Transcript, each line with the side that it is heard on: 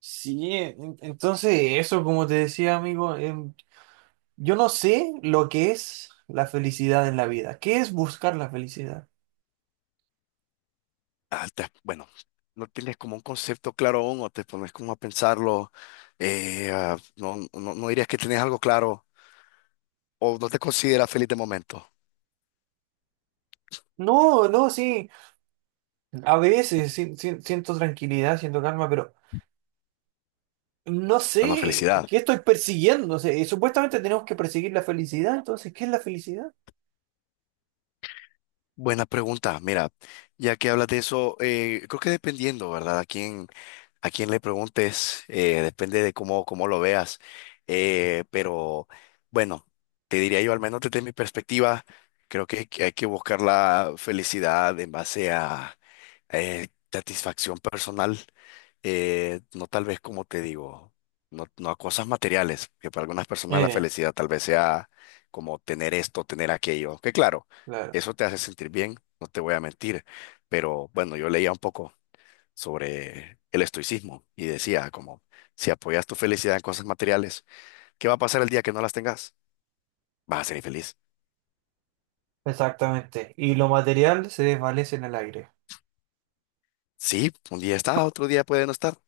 right: Sí, entonces eso, como te decía, amigo, yo no sé lo que es la felicidad en la vida. ¿Qué es buscar la felicidad?
left: ah, te- bueno, no tienes como un concepto claro aún o te pones como a pensarlo. No, no, no dirías que tienes algo claro o no te consideras feliz de momento.
right: No, no, sí. A veces siento tranquilidad, siento calma, pero no
left: Bueno,
right: sé
left: felicidad.
right: qué estoy persiguiendo. O sea, y supuestamente tenemos que perseguir la felicidad, entonces, ¿qué es la felicidad?
left: Buena pregunta. Mira, ya que hablas de eso, creo que dependiendo, ¿verdad? A quien le preguntes, depende de cómo lo veas. Pero bueno, te diría yo, al menos desde mi perspectiva, creo que hay que buscar la felicidad en base a satisfacción personal. No tal vez como te digo, no a cosas materiales, que para algunas personas la
right: Eh,
left: felicidad tal vez sea como tener esto, tener aquello, que claro,
right: claro,
left: eso te hace sentir bien, no te voy a mentir, pero bueno, yo leía un poco sobre el estoicismo y decía como, si apoyas tu felicidad en cosas materiales, ¿qué va a pasar el día que no las tengas? Vas a ser infeliz.
right: exactamente. Y lo material se desvanece en el aire.
left: Sí, un día está, otro día puede no estar.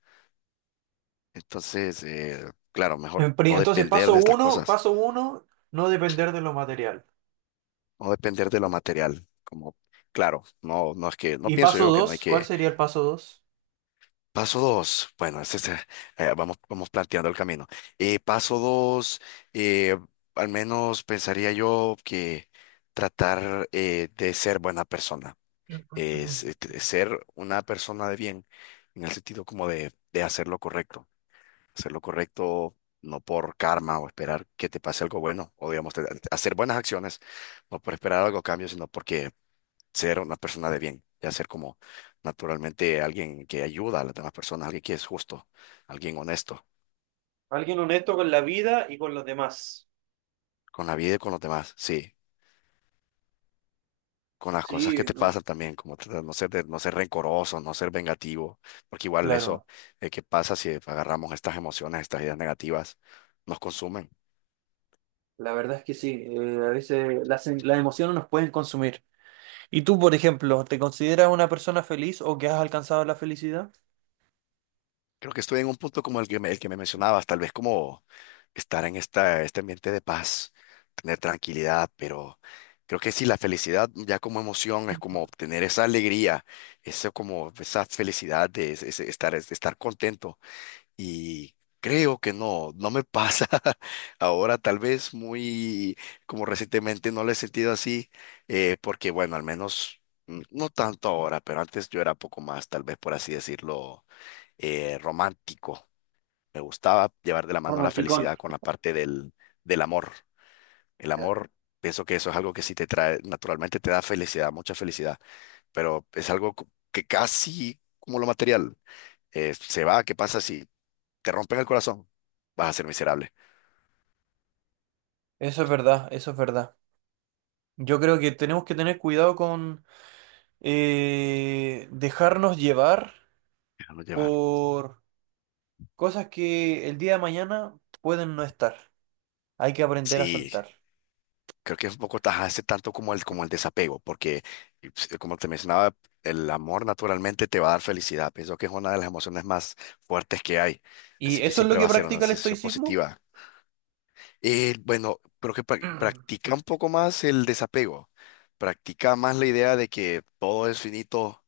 left: Entonces, claro, mejor no
right: Entonces,
left: depender de estas cosas,
right: paso uno, no depender de lo material.
left: no depender de lo material. Como, claro, no es no
right: ¿Y
left: pienso
right: paso
left: yo que no hay
right: dos? ¿Cuál
left: que.
right: sería el paso dos?
left: Paso dos, bueno, es ese, vamos planteando el camino. Paso dos, eh, al menos pensaría yo que tratar de ser buena persona es, ser una persona de bien, en el sentido como de hacer lo correcto no por karma o esperar que te pase algo bueno, o digamos, hacer buenas acciones, no por esperar algo a cambio, sino porque ser una persona de bien, ya ser como naturalmente alguien que ayuda a las demás personas, alguien que es justo, alguien honesto
right: Alguien honesto con la vida y con los demás.
left: con la vida y con los demás, sí. Con las cosas que
right: Sí,
left: te
right: no.
left: pasan también, como tratar de no ser rencoroso, no ser vengativo, porque igual eso,
right: Claro.
left: ¿qué pasa si agarramos estas emociones, estas ideas negativas, nos consumen?
right: La verdad es que sí, a veces las emociones nos pueden consumir. ¿Y tú, por ejemplo, te consideras una persona feliz o que has alcanzado la felicidad?
left: Creo que estoy en un punto como el que el que me mencionabas, tal vez como estar en esta, este ambiente de paz, tener tranquilidad, pero creo que sí, la felicidad ya como emoción es como obtener esa alegría, eso como esa felicidad de es estar contento. Y creo que no, no me pasa. Ahora tal vez muy, como recientemente no lo he sentido así, porque bueno, al menos, mm, no tanto ahora, pero antes yo era poco más, tal vez por así decirlo, romántico. Me gustaba llevar de la mano la
right: Romanticón.
left: felicidad con la parte del amor. El
right: Ya.
left: amor, pienso que eso es algo que sí te trae, naturalmente te da felicidad, mucha felicidad, pero es algo que casi como lo material. Se va, ¿qué pasa si te rompen el corazón, vas a ser miserable.
right: Eso es verdad, eso es verdad. Yo creo que tenemos que tener cuidado con dejarnos llevar
left: Déjalo llevar.
right: por cosas que el día de mañana pueden no estar. Hay que aprender a
left: Sí,
right: soltar.
left: creo que es un poco tajarse tanto como el desapego, porque y, pues, como te mencionaba, el amor naturalmente te va a dar felicidad. Pienso que es una de las emociones más fuertes que hay,
right: ¿Y
left: así que
right: eso es lo
left: siempre
right: que
left: va a ser una
right: practica el
left: sensación
right: estoicismo?
left: positiva. Y bueno, creo que practica un poco más el desapego, practica más la idea de que todo es finito,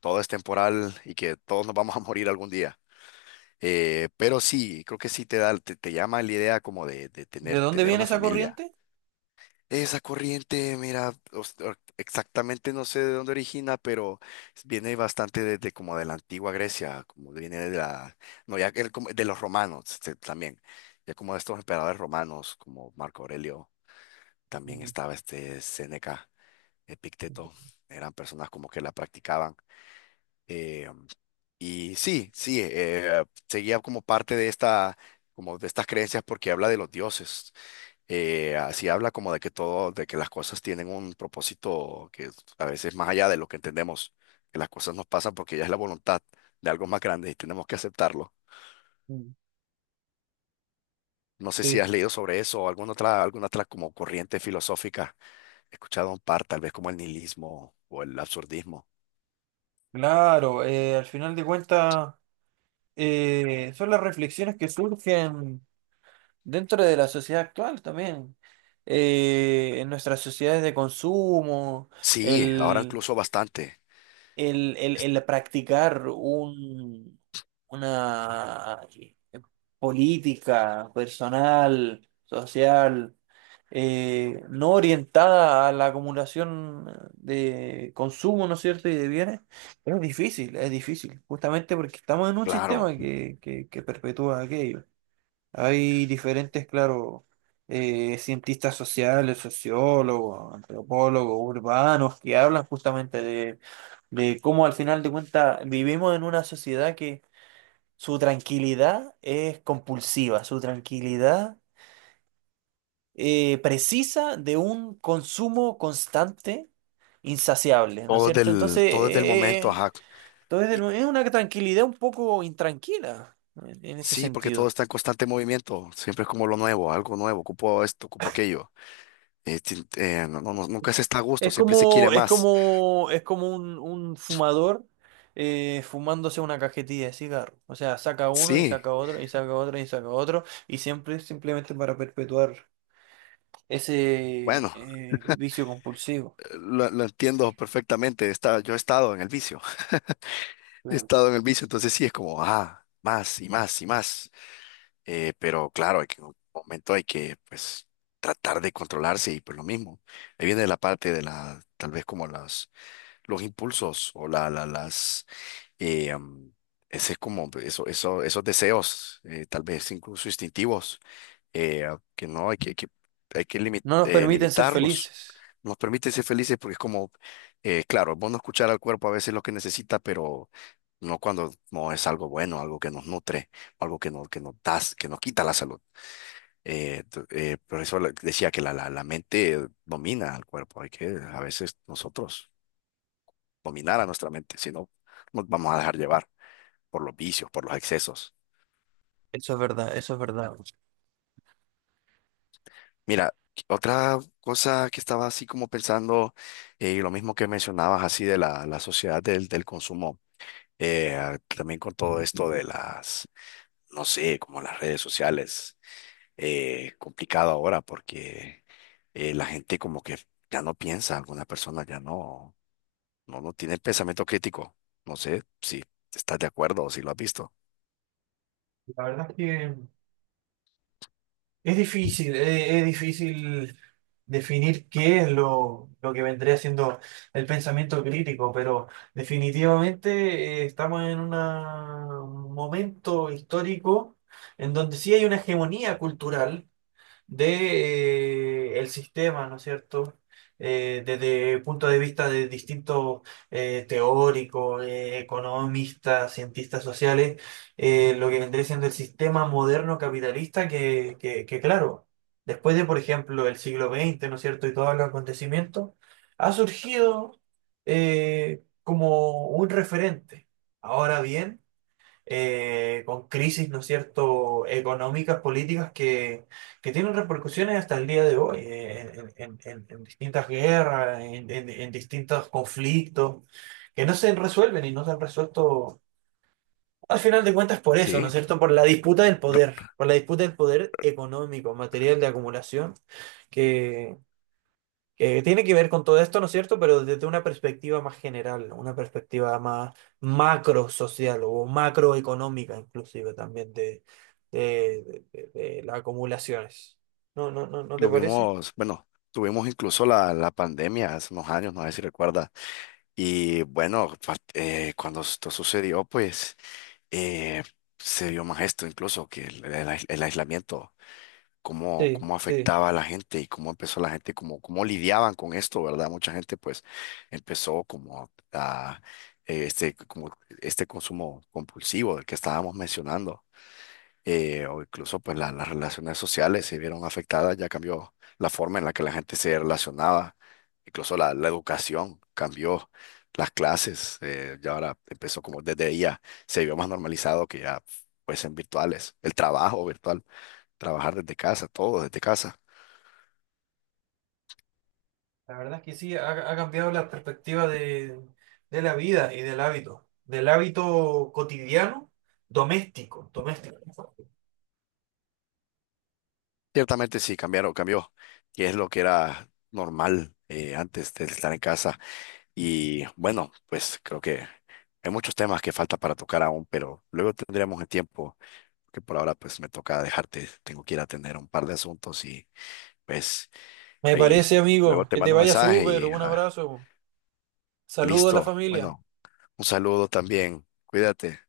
left: todo es temporal y que todos nos vamos a morir algún día. Pero sí, creo que sí te da, te llama la idea como de
right: ¿De
left: tener,
right: dónde
left: tener
right: viene
left: una
right: esa
left: familia.
right: corriente?
left: Esa corriente, mira, exactamente no sé de dónde origina, pero viene bastante desde como de la antigua Grecia, como viene de la, no, ya que el de los romanos este, también, ya como de estos emperadores romanos, como Marco Aurelio, también
right: Mm,
left: estaba este Séneca, Epicteto, eran personas como que la practicaban. eh, y sí, sí, seguía como parte de esta, como de estas creencias porque habla de los dioses. Así habla como de que todo, de que las cosas tienen un propósito que es a veces más allá de lo que entendemos, que las cosas nos pasan porque ya es la voluntad de algo más grande y tenemos que aceptarlo.
right: mm.
left: No sé si
right: Sí,
left: has leído sobre eso o alguna otra como corriente filosófica. He escuchado un par, tal vez como el nihilismo o el absurdismo.
right: claro, al final de cuentas son las reflexiones que surgen dentro de la sociedad actual también. En nuestras sociedades de consumo,
left: Sí, ahora incluso bastante.
right: el, el,
left: Es-
right: el practicar una política personal, social, no orientada a la acumulación de consumo, ¿no es cierto?, y de bienes, es difícil, justamente porque estamos en un
left: Claro,
right: sistema que perpetúa aquello. Hay diferentes, claro, cientistas sociales, sociólogos, antropólogos, urbanos, que hablan justamente de cómo al final de cuentas vivimos en una sociedad que su tranquilidad es compulsiva, su tranquilidad precisa de un consumo constante, insaciable, ¿no es
left: todo es
right: cierto? Entonces,
left: todo es del
right: eh, eh,
left: momento,
right: eh,
left: ajá.
right: entonces es una tranquilidad un poco intranquila en ese
left: Sí, porque todo
right: sentido.
left: está en constante movimiento, siempre es como lo nuevo, algo nuevo, ocupo esto, ocupo aquello. Nunca se está a gusto,
right: Es
left: siempre se quiere
right: como, es
left: más.
right: como, es como un fumador fumándose una cajetilla de cigarro. O sea, saca uno y
left: Sí,
right: saca otro y saca otro y saca otro. Y siempre es simplemente para perpetuar ese
left: bueno,
right: vicio compulsivo.
left: lo entiendo perfectamente, está, yo he estado en el vicio, he
right: Claro.
left: estado en el vicio, entonces sí es como, ah, más y más y más. Pero claro, hay que, en un momento hay que, pues, tratar de controlarse y pues lo mismo. Ahí viene la parte de la, tal vez como las, los impulsos o las eh, um, ese es como eso, esos deseos, tal vez incluso instintivos, que no hay hay que
right: No nos permiten ser
left: limitarlos.
right: felices.
left: Nos permite ser felices porque es como, claro, es bueno escuchar al cuerpo a veces lo que necesita, pero no cuando no es algo bueno, algo que nos nutre, algo que que nos da, que nos quita la salud. Por eso decía que la mente domina al cuerpo, hay que a veces nosotros dominar a nuestra mente, si no nos vamos a dejar llevar por los vicios, por los excesos.
right: Eso es verdad, eso es verdad.
left: Mira, otra cosa que estaba así como pensando, lo mismo que mencionabas así de la sociedad del consumo, también con todo esto de las, no sé, como las redes sociales, complicado ahora porque la gente como que ya no piensa, alguna persona ya no, no tiene pensamiento crítico. No sé si estás de acuerdo o si lo has visto.
right: La verdad es que es difícil definir qué es lo que vendría siendo el pensamiento crítico, pero definitivamente estamos en un momento histórico en donde sí hay una hegemonía cultural de, el sistema, ¿no es cierto? Desde el punto de vista de distintos teóricos, economistas, cientistas sociales, lo que vendría siendo el sistema moderno capitalista que, claro, después de, por ejemplo, el siglo XX, ¿no es cierto? Y todos los acontecimientos, ha surgido como un referente. Ahora bien, con crisis, ¿no es cierto?, económicas, políticas que tienen repercusiones hasta el día de hoy, en distintas guerras, en distintos conflictos, que no se resuelven y no se han resuelto, al final de cuentas, por eso, ¿no es
left: Sí.
right: cierto?, por la disputa del poder, por la disputa del poder económico, material de acumulación que tiene que ver con todo esto, ¿no es cierto? Pero desde una perspectiva más general, una perspectiva más macro social o macroeconómica inclusive también de las acumulaciones. ¿No, no, no, no te
left: Lo
right: parece?
left: vimos, bueno, tuvimos incluso la pandemia hace unos años, no sé si recuerdas. Y bueno, cuando esto sucedió, pues eh, se vio más esto incluso que el aislamiento,
right: Sí,
left: cómo
right: sí.
left: afectaba a la gente y cómo empezó la gente, cómo lidiaban con esto, ¿verdad? Mucha gente pues empezó como a, como este consumo compulsivo del que estábamos mencionando. O incluso pues las relaciones sociales se vieron afectadas, ya cambió la forma en la que la gente se relacionaba, incluso la educación cambió, las clases, ya ahora empezó como desde ya se vio más normalizado que ya fuesen virtuales, el trabajo virtual, trabajar desde casa, todo desde casa.
right: La verdad es que sí, ha cambiado la perspectiva de la vida y del hábito cotidiano, doméstico, doméstico.
left: Ciertamente sí, cambiaron, cambió, y es lo que era normal antes de estar en casa. Y bueno, pues creo que hay muchos temas que falta para tocar aún, pero luego tendremos el tiempo que por ahora pues me toca dejarte, tengo que ir a atender un par de asuntos y pues
right: Me
left: ahí
right: parece,
left: luego
right: amigo,
left: te
right: que te
left: mando un
right: vaya
left: mensaje
right: súper,
left: y
right: un abrazo, saludo a la
left: listo.
right: familia.
left: Bueno, un saludo también, cuídate.